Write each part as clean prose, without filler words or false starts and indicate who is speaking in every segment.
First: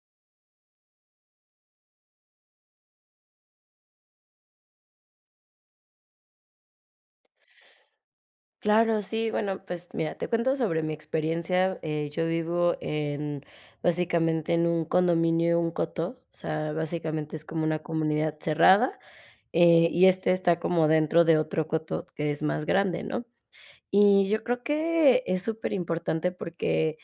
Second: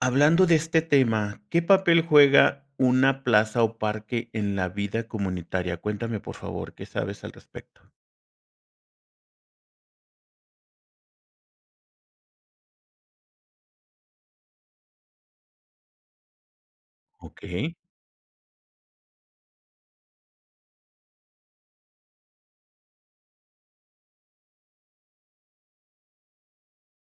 Speaker 1: Hablando de este tema, ¿qué papel juega una plaza o parque en la vida comunitaria? Cuéntame, por favor, ¿qué sabes al respecto?
Speaker 2: Claro, sí, bueno, pues mira, te cuento sobre mi experiencia. Yo vivo básicamente en un condominio, un coto, o sea, básicamente es como
Speaker 1: Okey,
Speaker 2: una comunidad cerrada. Y este está como dentro de otro coto que es más grande, ¿no? Y yo creo que es súper importante porque,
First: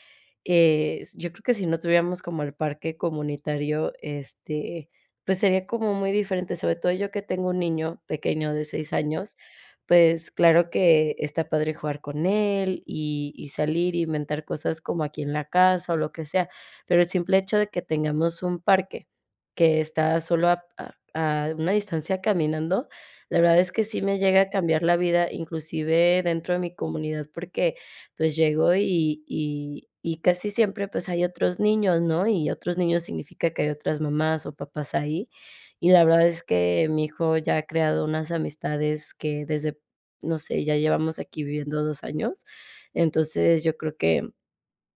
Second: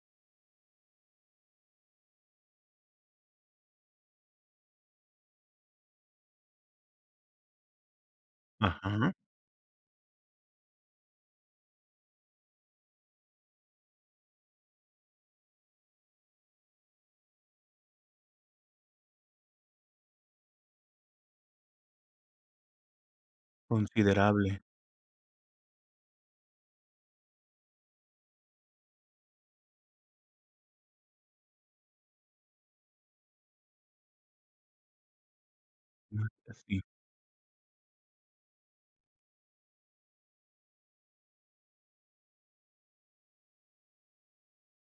Speaker 2: s yo creo que si no tuviéramos como el parque comunitario, pues, sería como muy diferente, sobre todo yo que tengo un niño pequeño de seis
Speaker 1: ajá,
Speaker 2: años, Pues, claro que está padre jugar con él y salir, y inventar cosas como aquí en la casa o lo que sea, pero el simple hecho de que tengamos un parque que está solo a una distancia caminando. La verdad es que sí me llega a
Speaker 1: considerable.
Speaker 2: cambiar la vida, inclusive dentro de mi comunidad, porque, pues, llego y casi siempre, pues, hay otros niños, ¿no? Y otros niños significa que hay otras mamás o papás ahí. Y la verdad es
Speaker 1: Ah, sí,
Speaker 2: que mi hijo ya ha creado unas amistades que desde, no sé, ya llevamos aquí viviendo 2 años. Entonces, yo creo que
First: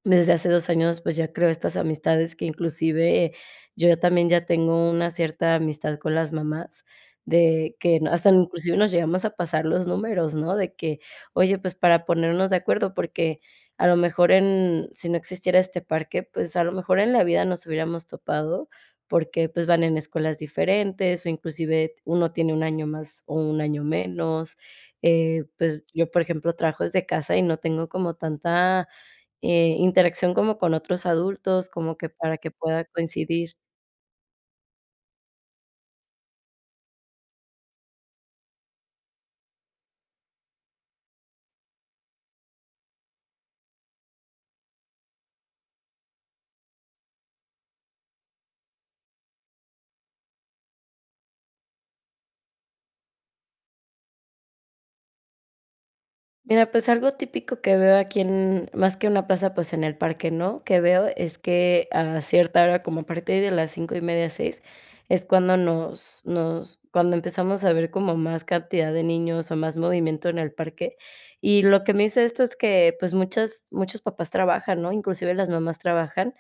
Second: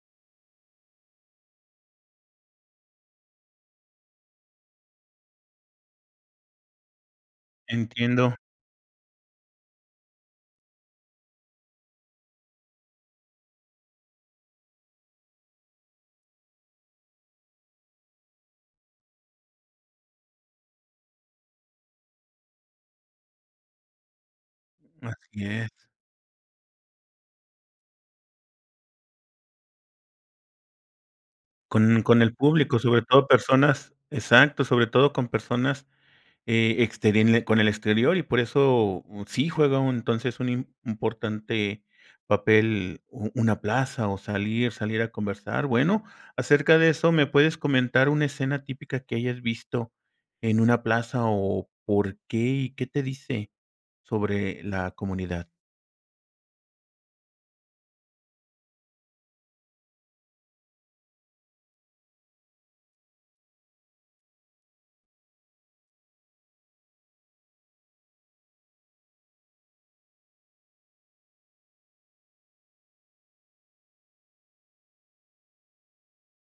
Speaker 2: desde hace 2 años, pues, ya creo estas amistades que inclusive, yo ya también ya tengo una cierta amistad con las mamás, de que no hasta
Speaker 1: entiendo,
Speaker 2: inclusive nos llegamos a pasar los números, ¿no? De que, oye, pues, para ponernos de acuerdo, porque a lo mejor en si no existiera este parque, pues, a lo mejor en la vida nos hubiéramos topado, porque, pues, van en escuelas diferentes, o inclusive uno tiene un año más o un año menos.
Speaker 1: así es.
Speaker 2: Pues, yo, por ejemplo, trabajo desde casa y no tengo como tanta interacción como con otros adultos, como
Speaker 1: Con
Speaker 2: que
Speaker 1: el
Speaker 2: para que
Speaker 1: público,
Speaker 2: pueda
Speaker 1: sobre todo
Speaker 2: coincidir.
Speaker 1: personas, exacto, sobre todo con personas, exteri en el con el exterior, y por eso, sí juega un entonces un im importante papel u una plaza o salir a conversar. Bueno, acerca de eso, ¿me puedes comentar una escena típica que hayas visto en una plaza o por qué y qué te dice sobre la comunidad?
Speaker 2: Mira, pues algo típico que veo aquí en más que una plaza, pues en el parque, ¿no? Que veo es que a cierta hora, como a partir de las cinco y media 6, es cuando nos nos cuando empezamos a ver como más cantidad de niños o más movimiento en el parque. Y lo que me dice esto es que, pues, muchas muchos papás trabajan, ¿no? Inclusive las mamás trabajan,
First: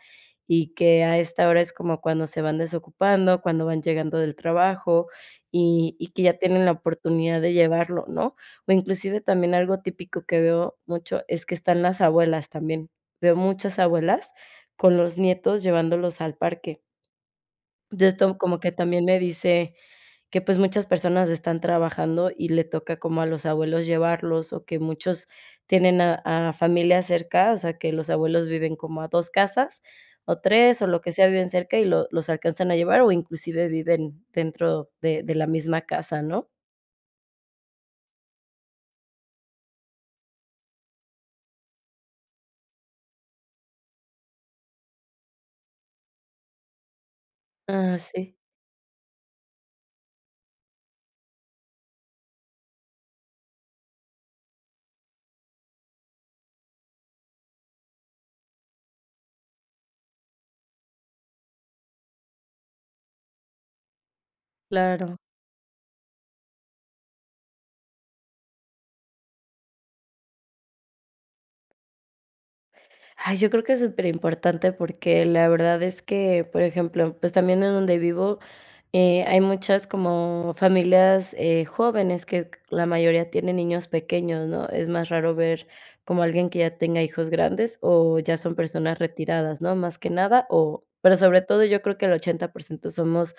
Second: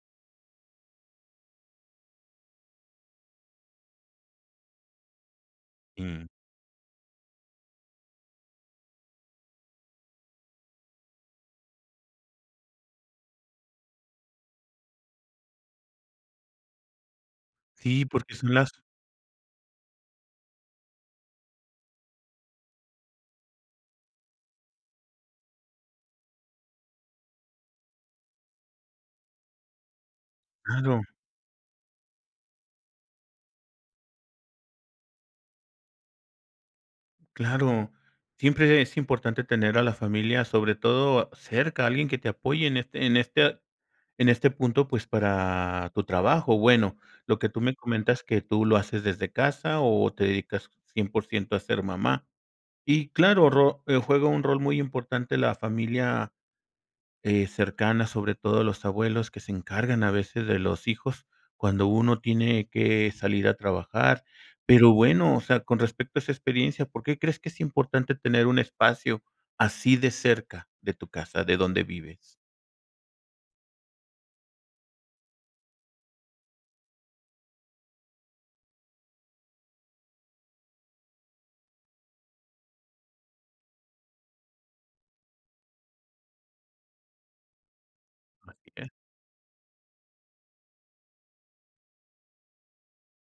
Speaker 2: y que a esta hora es como cuando se van desocupando, cuando van llegando del trabajo, y que
Speaker 1: Mm,
Speaker 2: ya tienen la oportunidad de llevarlo, ¿no? O inclusive también algo típico que veo mucho es que están las abuelas también. Veo muchas abuelas con los nietos llevándolos al parque.
Speaker 1: sí,
Speaker 2: Entonces,
Speaker 1: porque
Speaker 2: esto
Speaker 1: son
Speaker 2: como que
Speaker 1: las,
Speaker 2: también me dice que, pues, muchas personas están trabajando y le toca como a los abuelos llevarlos, o que muchos tienen a familia cerca, o sea, que los abuelos viven como a 2 casas, o tres o lo
Speaker 1: claro,
Speaker 2: que sea, viven cerca y lo los alcanzan a llevar, o inclusive viven dentro de la misma casa, ¿no?
Speaker 1: claro. Siempre es importante tener a la familia, sobre todo cerca, alguien que te apoye en este en este punto, pues, para tu trabajo. Bueno, lo que tú me
Speaker 2: Ah,
Speaker 1: comentas,
Speaker 2: sí,
Speaker 1: que tú lo haces desde casa o te dedicas 100% a ser mamá. Y claro, ro juega un rol muy importante la familia, cercana, sobre todo los abuelos, que se encargan a veces de los hijos cuando uno tiene que salir a trabajar. Pero
Speaker 2: claro.
Speaker 1: bueno, o sea, con respecto a esa experiencia, ¿por qué crees que es importante tener un espacio así de cerca de tu casa, de donde vives?
Speaker 2: Ay, yo creo que es súper importante porque la verdad es que, por ejemplo, pues también en donde vivo, hay muchas como familias, jóvenes que la mayoría tienen niños pequeños, ¿no? Es más raro ver como alguien que ya tenga hijos grandes o ya son
Speaker 1: Así es,
Speaker 2: personas retiradas, ¿no? Más que nada, o pero sobre todo yo creo que el 80% somos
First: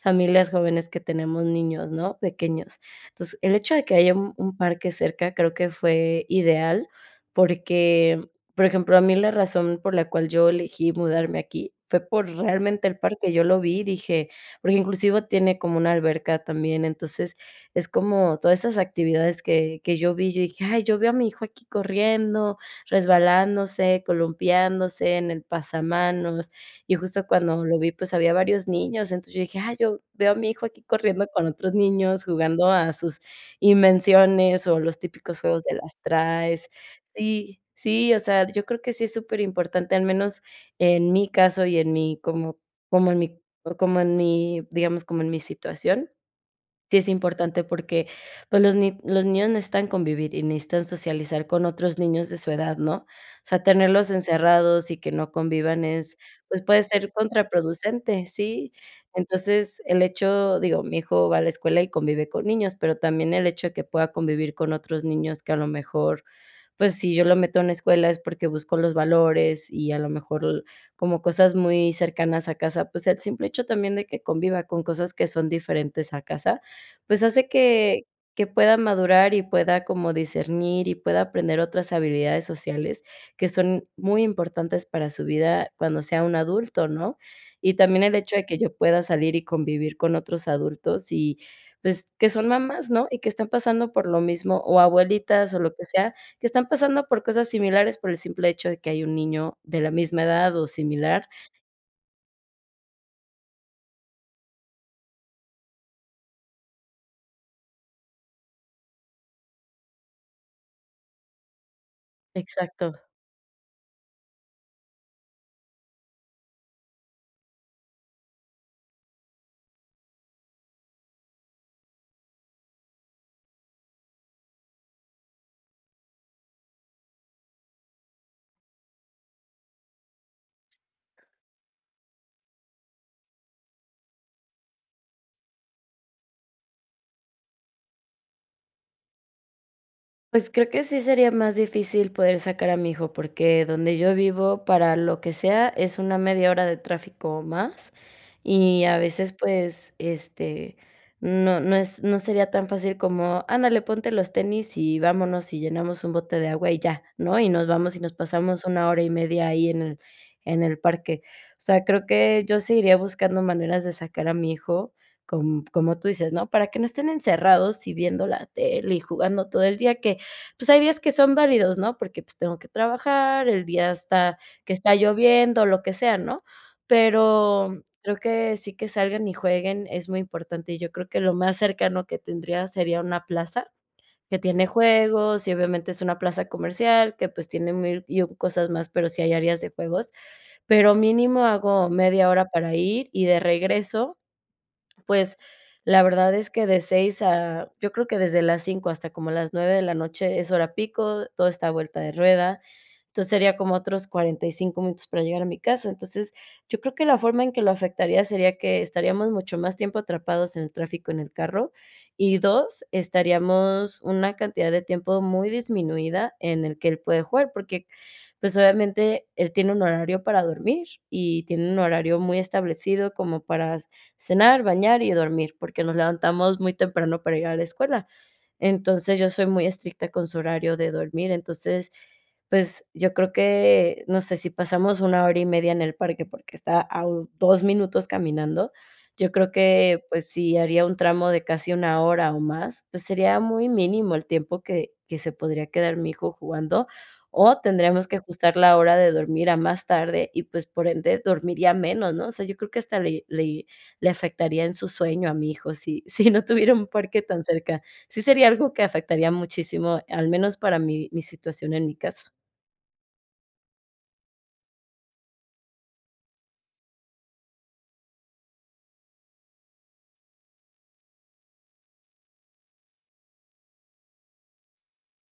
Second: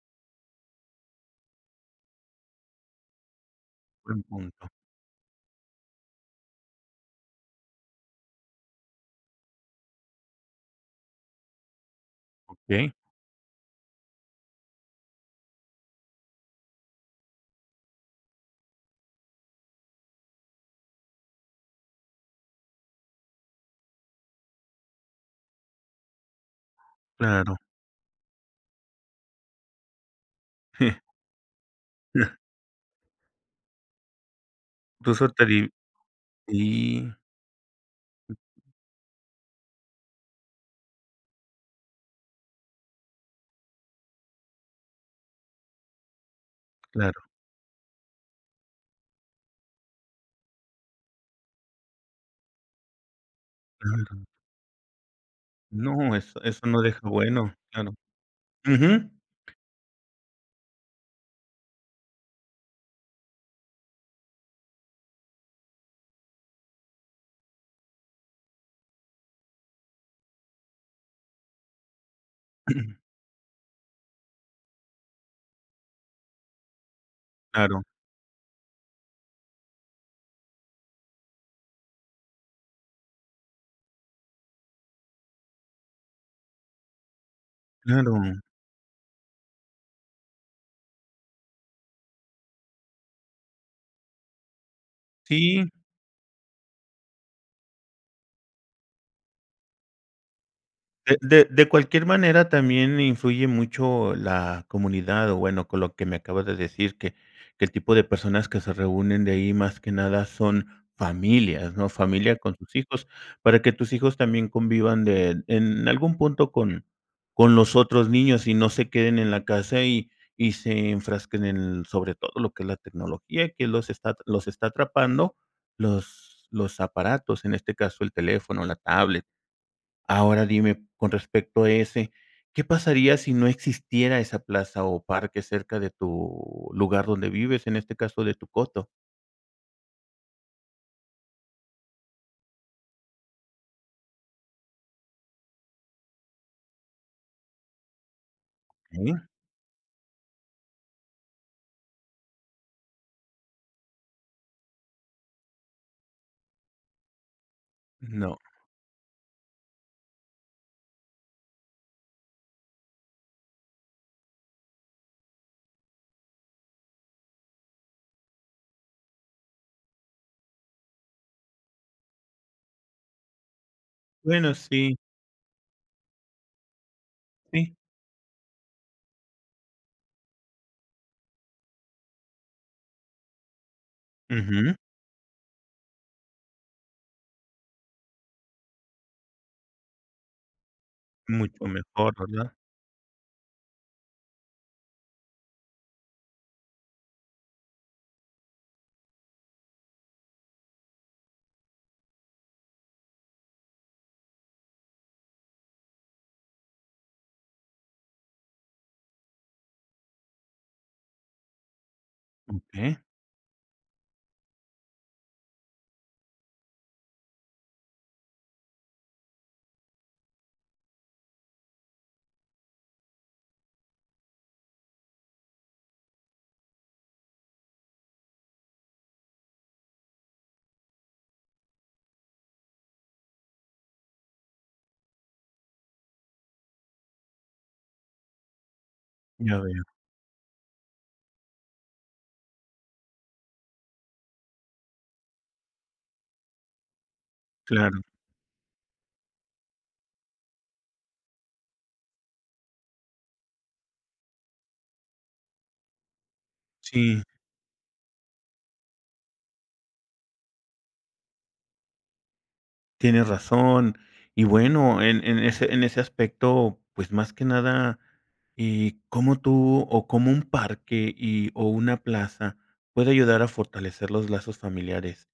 Speaker 2: familias jóvenes que tenemos niños, ¿no? Pequeños. Entonces, el hecho de que haya
Speaker 1: buen
Speaker 2: un
Speaker 1: punto.
Speaker 2: parque cerca creo que fue ideal porque, por ejemplo, a mí la razón por la cual yo elegí mudarme aquí fue por realmente
Speaker 1: Okey,
Speaker 2: el parque. Yo lo vi y dije: porque inclusive tiene como una alberca también, entonces es como todas esas actividades que yo vi, yo dije: "Ay, yo veo a mi hijo aquí corriendo, resbalándose, columpiándose en el pasamanos", y justo
Speaker 1: claro.
Speaker 2: cuando lo vi, pues, había varios niños, entonces yo dije: "Ay, yo veo a mi hijo aquí corriendo con otros niños, jugando a sus invenciones o los
Speaker 1: Incluso
Speaker 2: típicos
Speaker 1: te
Speaker 2: juegos
Speaker 1: di
Speaker 2: de las traes".
Speaker 1: y
Speaker 2: Sí, sí, o sea, yo creo que sí es súper importante al menos en mi caso y en mi como en mi o como en mi, digamos, como en mi situación, sí es
Speaker 1: claro,
Speaker 2: importante porque, pues, los ni los niños necesitan convivir y necesitan socializar con otros niños de su edad, ¿no? O sea, tenerlos
Speaker 1: claro.
Speaker 2: encerrados y que no convivan
Speaker 1: No,
Speaker 2: es,
Speaker 1: eso
Speaker 2: pues,
Speaker 1: no
Speaker 2: puede
Speaker 1: deja,
Speaker 2: ser
Speaker 1: bueno, claro.
Speaker 2: contraproducente, sí.
Speaker 1: Ujú.
Speaker 2: Entonces, el hecho digo, mi hijo va a la escuela y convive con niños, pero también el hecho de que pueda convivir con otros niños que a lo mejor pues si yo lo meto a una escuela es porque busco los valores y a lo mejor como cosas muy cercanas a casa, pues el simple hecho también de que conviva con cosas que son diferentes a casa, pues hace
Speaker 1: Claro,
Speaker 2: que pueda madurar y pueda como discernir y pueda aprender otras habilidades sociales que son muy importantes para su vida cuando sea un adulto, ¿no? Y también el hecho
Speaker 1: claro.
Speaker 2: de que yo pueda salir y convivir con otros adultos y, pues, que son mamás, ¿no? Y que están pasando por lo mismo, o abuelitas o
Speaker 1: Sí.
Speaker 2: lo que sea que están pasando por cosas similares por el simple hecho de que hay un niño de la misma edad o
Speaker 1: De
Speaker 2: similar.
Speaker 1: cualquier manera, también influye mucho la comunidad, o bueno, con lo que me acabas de decir, que el tipo de personas que se reúnen de ahí, más que nada, son familias, ¿no? Familia con sus
Speaker 2: Exacto.
Speaker 1: hijos, para que tus hijos también convivan de en algún punto con los otros niños y no se queden en la casa y se enfrasquen en, sobre todo, lo que es la tecnología, que los está, los está atrapando, los aparatos, en este caso, el teléfono, la tablet. Ahora dime, con respecto a ese, ¿qué pasaría si no existiera esa plaza o parque cerca de tu lugar donde vives, en este caso de tu coto?
Speaker 2: Pues creo que sí sería más difícil poder sacar a mi hijo, porque donde yo vivo, para lo que sea, es una media hora de tráfico o más, y a
Speaker 1: Okey,
Speaker 2: veces, pues, no sería tan fácil como: "Ándale, ponte los tenis y vámonos y llenamos un bote de agua y ya", ¿no? Y nos vamos y nos
Speaker 1: no.
Speaker 2: pasamos una hora y media ahí en el parque. O sea, creo que yo seguiría buscando maneras de sacar a mi hijo, como tú dices, ¿no? Para que no estén encerrados y viendo la tele y jugando todo el día, que pues, hay días que son válidos, ¿no? Porque, pues, tengo que trabajar, el día está
Speaker 1: Bueno,
Speaker 2: que está
Speaker 1: sí,
Speaker 2: lloviendo, lo que sea, ¿no?
Speaker 1: sí.
Speaker 2: Pero creo que sí que salgan y jueguen es muy importante, y yo creo que lo más cercano que tendría sería una plaza que tiene
Speaker 1: Ujú,
Speaker 2: juegos, y obviamente es una plaza comercial que, pues, tiene 1000 y una cosas más, pero sí hay áreas de juegos, pero mínimo
Speaker 1: mucho
Speaker 2: hago
Speaker 1: mejor,
Speaker 2: media hora
Speaker 1: ¿verdad?
Speaker 2: para ir y de regreso. Pues, la verdad es que de 6 a yo creo que desde las 5 hasta como las 9 de la noche es hora pico, todo está a vuelta de rueda. Entonces sería como otros 45 minutos para llegar a mi casa. Entonces, yo creo que la forma en que lo afectaría sería que estaríamos mucho más tiempo atrapados en el tráfico en el carro y dos,
Speaker 1: Okey,
Speaker 2: estaríamos una cantidad de tiempo muy disminuida en el que él puede jugar, porque, pues, obviamente él tiene un horario para dormir y tiene un horario muy establecido como para cenar, bañar y dormir, porque nos levantamos muy temprano para ir a la escuela. Entonces, yo soy muy estricta con su horario de dormir, entonces pues, yo creo que, no sé, si pasamos una hora y media en el parque, porque está a u 2 minutos caminando, yo creo
Speaker 1: ya veo,
Speaker 2: que, pues, si haría un tramo de casi una hora o más, pues, sería muy mínimo el tiempo que se podría quedar mi hijo jugando, o
Speaker 1: claro.
Speaker 2: tendríamos que ajustar la hora de dormir a más tarde y, pues, por ende, dormiría menos, ¿no? O sea, yo creo que hasta le afectaría en su sueño a mi hijo si si no tuviera un parque
Speaker 1: Sí,
Speaker 2: tan cerca. Sí sería algo que afectaría muchísimo, al menos para mi situación en mi casa.
Speaker 1: tienes razón. Y bueno, en ese aspecto, pues, más que nada, ¿y cómo tú o cómo un parque o una plaza puede ayudar a fortalecer los lazos familiares?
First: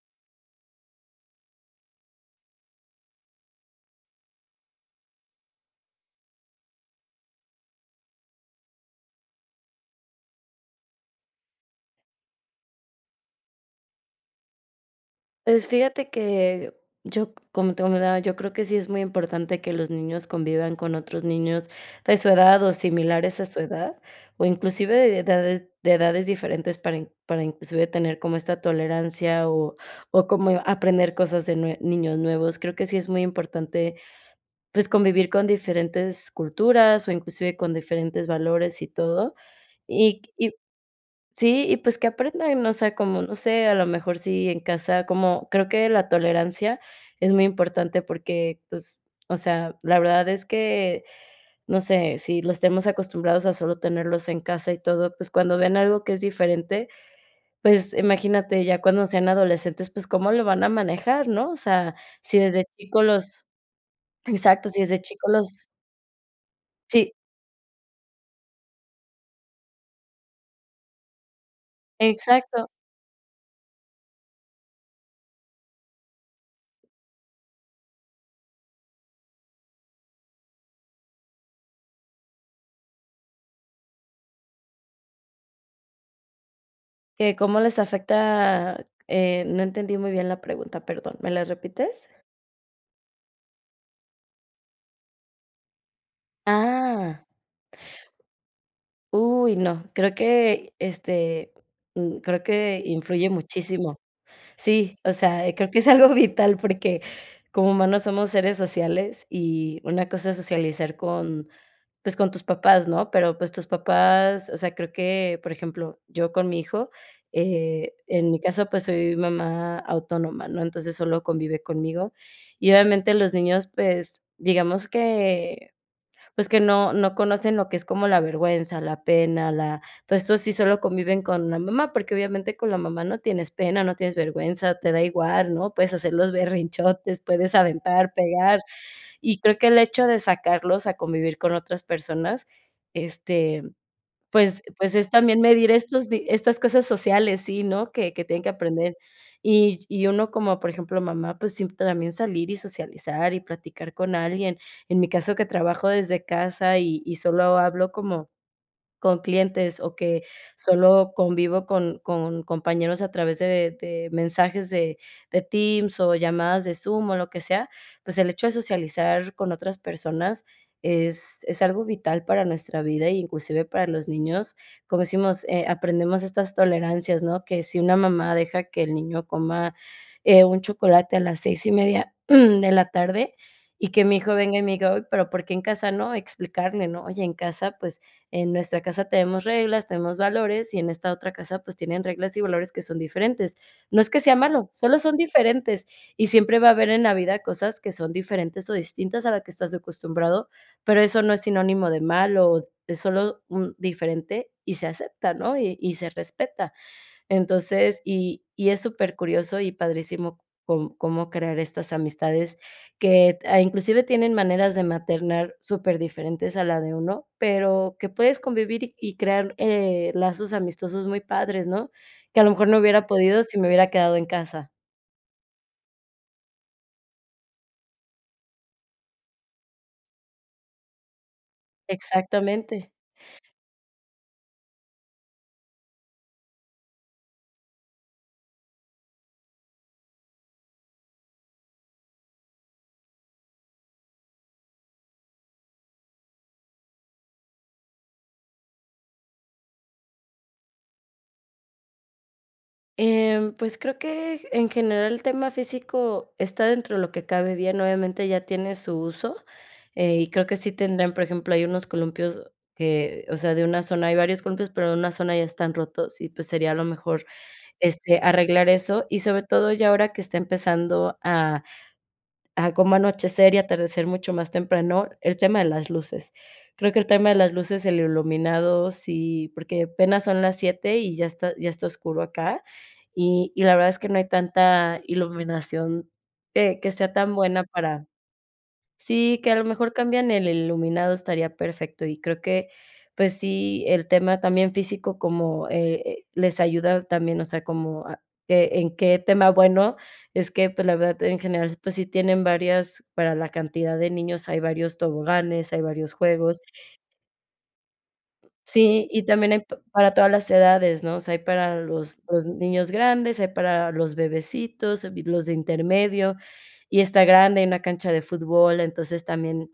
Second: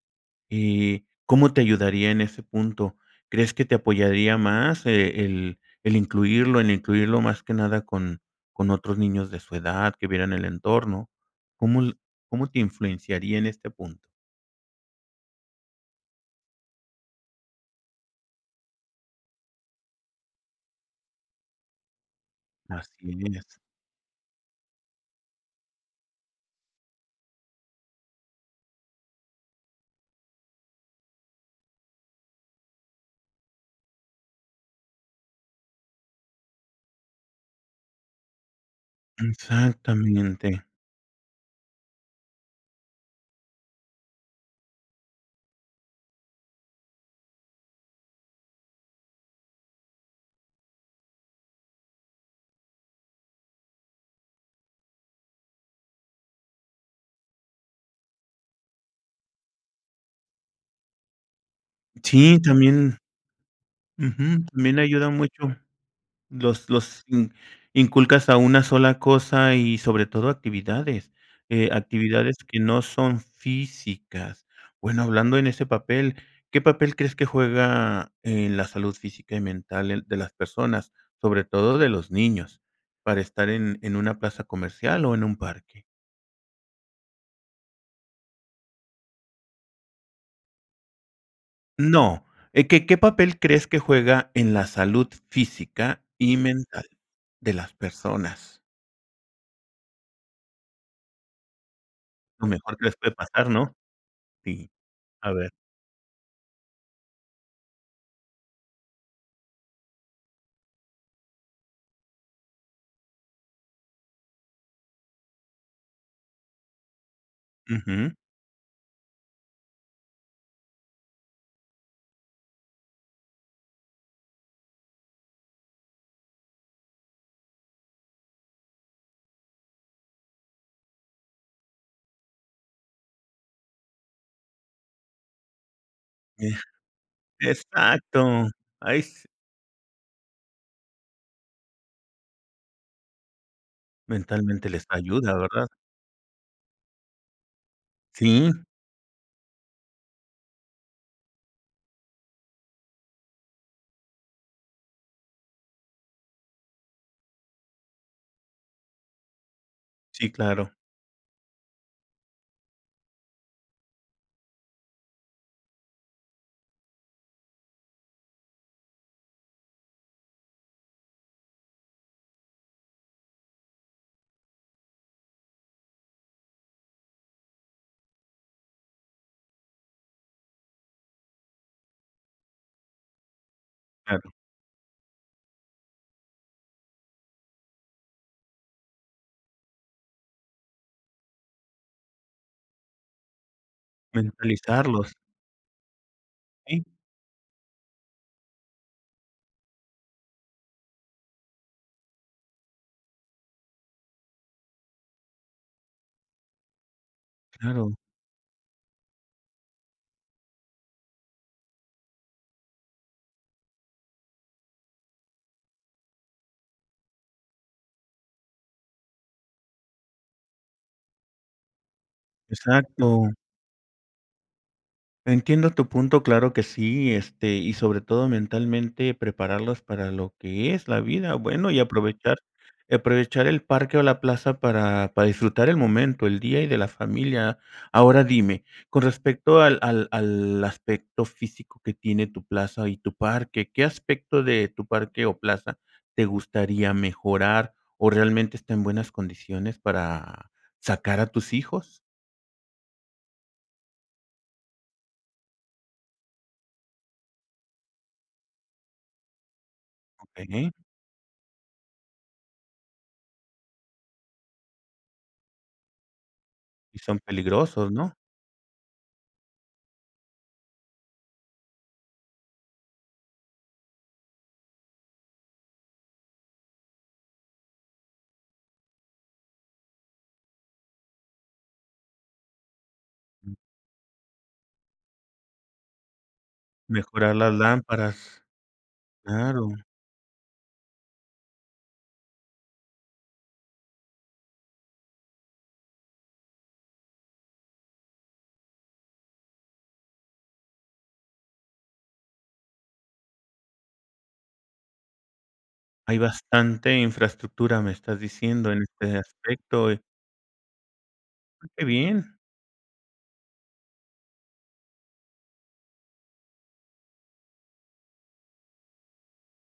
Speaker 1: ¿Y cómo te ayudaría en ese punto? ¿Crees que te apoyaría más, el el incluirlo más que nada con otros niños de su edad, que vieran el entorno? ¿Cómo l ¿Cómo te influenciaría en este punto?
Speaker 2: Pues fíjate que yo, como te comentaba, yo creo que sí es muy importante que los niños convivan con otros niños de su edad o
Speaker 1: Así
Speaker 2: similares a
Speaker 1: es.
Speaker 2: su edad, o inclusive de edades, diferentes para, para inclusive tener como esta tolerancia o como aprender cosas de niños nuevos. Creo que sí es muy importante pues convivir con diferentes culturas o inclusive con diferentes valores y todo. Y
Speaker 1: Exactamente.
Speaker 2: sí, y pues que aprendan, o sea, como, no sé, a lo mejor sí en casa, como creo que la tolerancia es muy importante porque, pues, o sea, la verdad es que, no sé, si los tenemos acostumbrados a solo tenerlos en casa y todo, pues cuando ven algo que es diferente, pues imagínate ya cuando sean adolescentes, pues cómo lo van a manejar, ¿no? O sea, si
Speaker 1: Sí,
Speaker 2: desde
Speaker 1: también
Speaker 2: chicos los
Speaker 1: ujú,
Speaker 2: exacto,
Speaker 1: también
Speaker 2: si desde
Speaker 1: ayuda
Speaker 2: chicos
Speaker 1: mucho.
Speaker 2: los
Speaker 1: Los
Speaker 2: sí,
Speaker 1: in inculcas a una sola cosa y, sobre todo, actividades, actividades que
Speaker 2: exacto,
Speaker 1: no son físicas. Bueno, hablando en ese papel, ¿qué papel crees que juega en la salud física y mental el de las personas, sobre todo de los niños, para estar en una plaza comercial o en un parque?
Speaker 2: que cómo les afecta, no entendí muy bien la pregunta, perdón, ¿me la repites?
Speaker 1: No, ¿qué papel crees que juega en la salud física y mental
Speaker 2: Ah,
Speaker 1: de las personas?
Speaker 2: uy, no, creo que, creo
Speaker 1: Lo mejor
Speaker 2: que
Speaker 1: que les puede
Speaker 2: influye
Speaker 1: pasar, ¿no?
Speaker 2: muchísimo.
Speaker 1: Sí,
Speaker 2: Sí, o
Speaker 1: a
Speaker 2: sea,
Speaker 1: ver.
Speaker 2: creo que es algo vital porque como humanos somos seres sociales y una cosa es socializar con, pues, con tus papás, ¿no? Pero, pues, tus papás, o sea, creo que, por ejemplo, yo con mi hijo,
Speaker 1: Ujú,
Speaker 2: en mi caso, pues, soy mamá autónoma, ¿no? Entonces, solo convive conmigo. Y obviamente los niños, pues, digamos que pues que no conocen lo que es como la vergüenza, la pena, la todo esto sí solo conviven con la mamá, porque obviamente con la mamá no tienes pena, no tienes vergüenza, te da igual, ¿no? Puedes hacer los
Speaker 1: eh,
Speaker 2: berrinchotes, puedes aventar,
Speaker 1: exacto.
Speaker 2: pegar,
Speaker 1: ahí s
Speaker 2: y creo que el hecho de sacarlos a convivir con otras personas, este pues
Speaker 1: Mentalmente les
Speaker 2: es
Speaker 1: ayuda,
Speaker 2: también
Speaker 1: ¿verdad?
Speaker 2: medir estos di estas cosas sociales, sí, ¿no? Que tienen que
Speaker 1: Sí,
Speaker 2: aprender. Y uno como, por ejemplo, mamá, pues, sí, también salir y socializar y platicar con alguien. En mi caso, que trabajo desde casa y solo hablo como con clientes o que
Speaker 1: sí, claro,
Speaker 2: solo convivo con compañeros a través de mensajes de Teams o llamadas de Zoom o lo que sea, pues el hecho de socializar con otras personas es algo vital para nuestra vida y inclusive para los niños, como decimos, aprendemos estas tolerancias, ¿no? Que si una mamá deja que el niño coma, un chocolate a las 6:30 de la tarde y que mi
Speaker 1: claro,
Speaker 2: hijo venga y me diga: "Oy, pero ¿por qué en casa no?". Explicarle, ¿no? Oye, en casa, pues en nuestra casa tenemos reglas, tenemos valores y en esta otra casa pues tienen reglas y valores que son diferentes. No es que sea malo, solo
Speaker 1: mentalizarlos.
Speaker 2: son diferentes y siempre va a
Speaker 1: Sí,
Speaker 2: haber en la vida cosas que son diferentes o distintas a la que estás acostumbrado, pero eso no es sinónimo de malo, es solo un diferente y se acepta, ¿no? Y se respeta.
Speaker 1: claro,
Speaker 2: Entonces, y es súper curioso y padrísimo co cómo crear estas amistades que, inclusive tienen maneras de maternar súper diferentes a la de uno, pero que puedes convivir y crear, lazos amistosos muy padres, ¿no? Que a lo mejor no hubiera
Speaker 1: exacto.
Speaker 2: podido si me hubiera quedado en casa.
Speaker 1: Entiendo tu punto, claro que sí, este, y sobre todo mentalmente prepararlos para lo que es la vida. Bueno, y
Speaker 2: Exactamente.
Speaker 1: aprovechar el parque o la plaza para disfrutar el momento, el día y de la familia. Ahora dime, con respecto al aspecto físico que tiene tu plaza y tu parque, ¿qué aspecto de tu parque o plaza te gustaría mejorar, o realmente está en buenas condiciones para sacar a tus hijos?
Speaker 2: Pues creo que en general el tema físico está dentro de lo que cabe bien, obviamente ya tiene su uso, y creo que sí
Speaker 1: Okey,
Speaker 2: tendrán, por ejemplo, hay unos columpios que, o sea, de una zona hay varios columpios, pero de una zona ya están rotos y pues sería a lo
Speaker 1: ¿y son
Speaker 2: mejor,
Speaker 1: peligrosos, no?
Speaker 2: arreglar eso y sobre todo ya ahora que está empezando a Ajá, cómo anochecer y atardecer mucho más temprano. El tema de las luces. Creo que el tema de las luces, el iluminado, sí, porque apenas son las 7 y ya está oscuro acá, y la verdad es que no hay tanta iluminación que sea tan
Speaker 1: Mejorar las
Speaker 2: buena para
Speaker 1: lámparas,
Speaker 2: sí, que a lo
Speaker 1: claro.
Speaker 2: mejor cambian el iluminado, estaría perfecto. Y creo que, pues sí, el tema también físico como, les ayuda también, o sea, como a que en qué tema bueno, es que, pues, la verdad, en general, pues sí tienen varias para la cantidad de niños hay varios toboganes, hay varios
Speaker 1: Hay
Speaker 2: juegos.
Speaker 1: bastante infraestructura, me estás diciendo, en
Speaker 2: Sí,
Speaker 1: este
Speaker 2: y también hay pa
Speaker 1: aspecto,
Speaker 2: para todas las edades, ¿no? O sea, hay para
Speaker 1: qué
Speaker 2: los
Speaker 1: bien.
Speaker 2: los niños grandes, hay para los bebecitos, los de intermedio, y está grande, hay una cancha de fútbol, entonces también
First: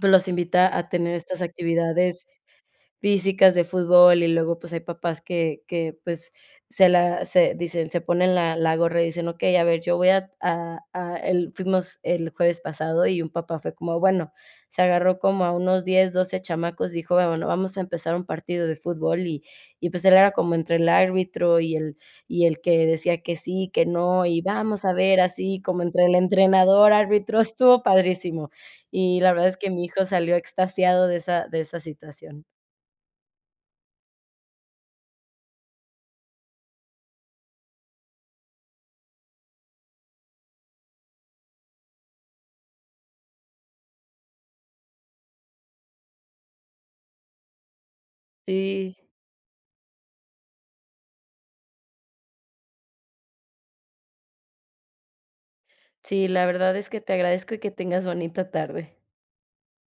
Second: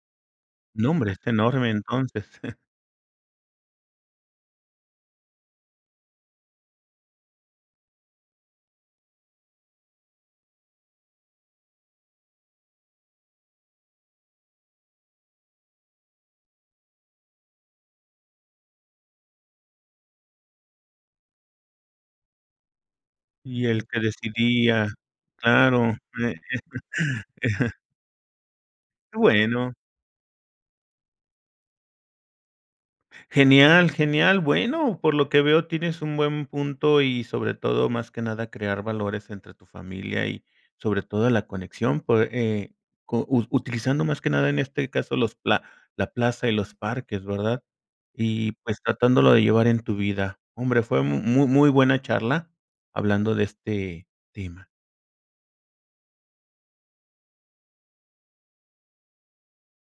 Speaker 2: pues, los invita a
Speaker 1: No, hombre,
Speaker 2: tener
Speaker 1: está
Speaker 2: estas
Speaker 1: enorme entonces.
Speaker 2: actividades, físicas de fútbol y luego, pues, hay papás que, pues, se la se dicen se ponen la gorra y dicen: "Okey, a ver, yo voy a" el fuimos el jueves pasado y un papá fue como, bueno, se agarró como a unos 10 12 chamacos, dijo: "Bueno, vamos a empezar un partido de fútbol", pues, él era como entre el árbitro y el que decía que
Speaker 1: Y
Speaker 2: sí, que
Speaker 1: el que
Speaker 2: no, y vamos
Speaker 1: decidía,
Speaker 2: a ver, así como
Speaker 1: claro,
Speaker 2: entre el
Speaker 1: eh,
Speaker 2: entrenador, árbitro, estuvo padrísimo.
Speaker 1: qué
Speaker 2: Y la verdad es que
Speaker 1: bueno.
Speaker 2: mi hijo salió extasiado de esa situación.
Speaker 1: Genial, genial. Bueno, por lo que veo, tienes un buen punto, y sobre todo, más que nada, crear valores entre tu familia y sobre todo la conexión, por, utilizando más que nada en este caso la plaza y los parques, ¿verdad? Y pues
Speaker 2: Sí,
Speaker 1: tratándolo de llevar en tu vida. Hombre, fue muy, muy buena charla hablando de este tema.
Speaker 2: sí, la verdad es que te agradezco y que tengas bonita tarde.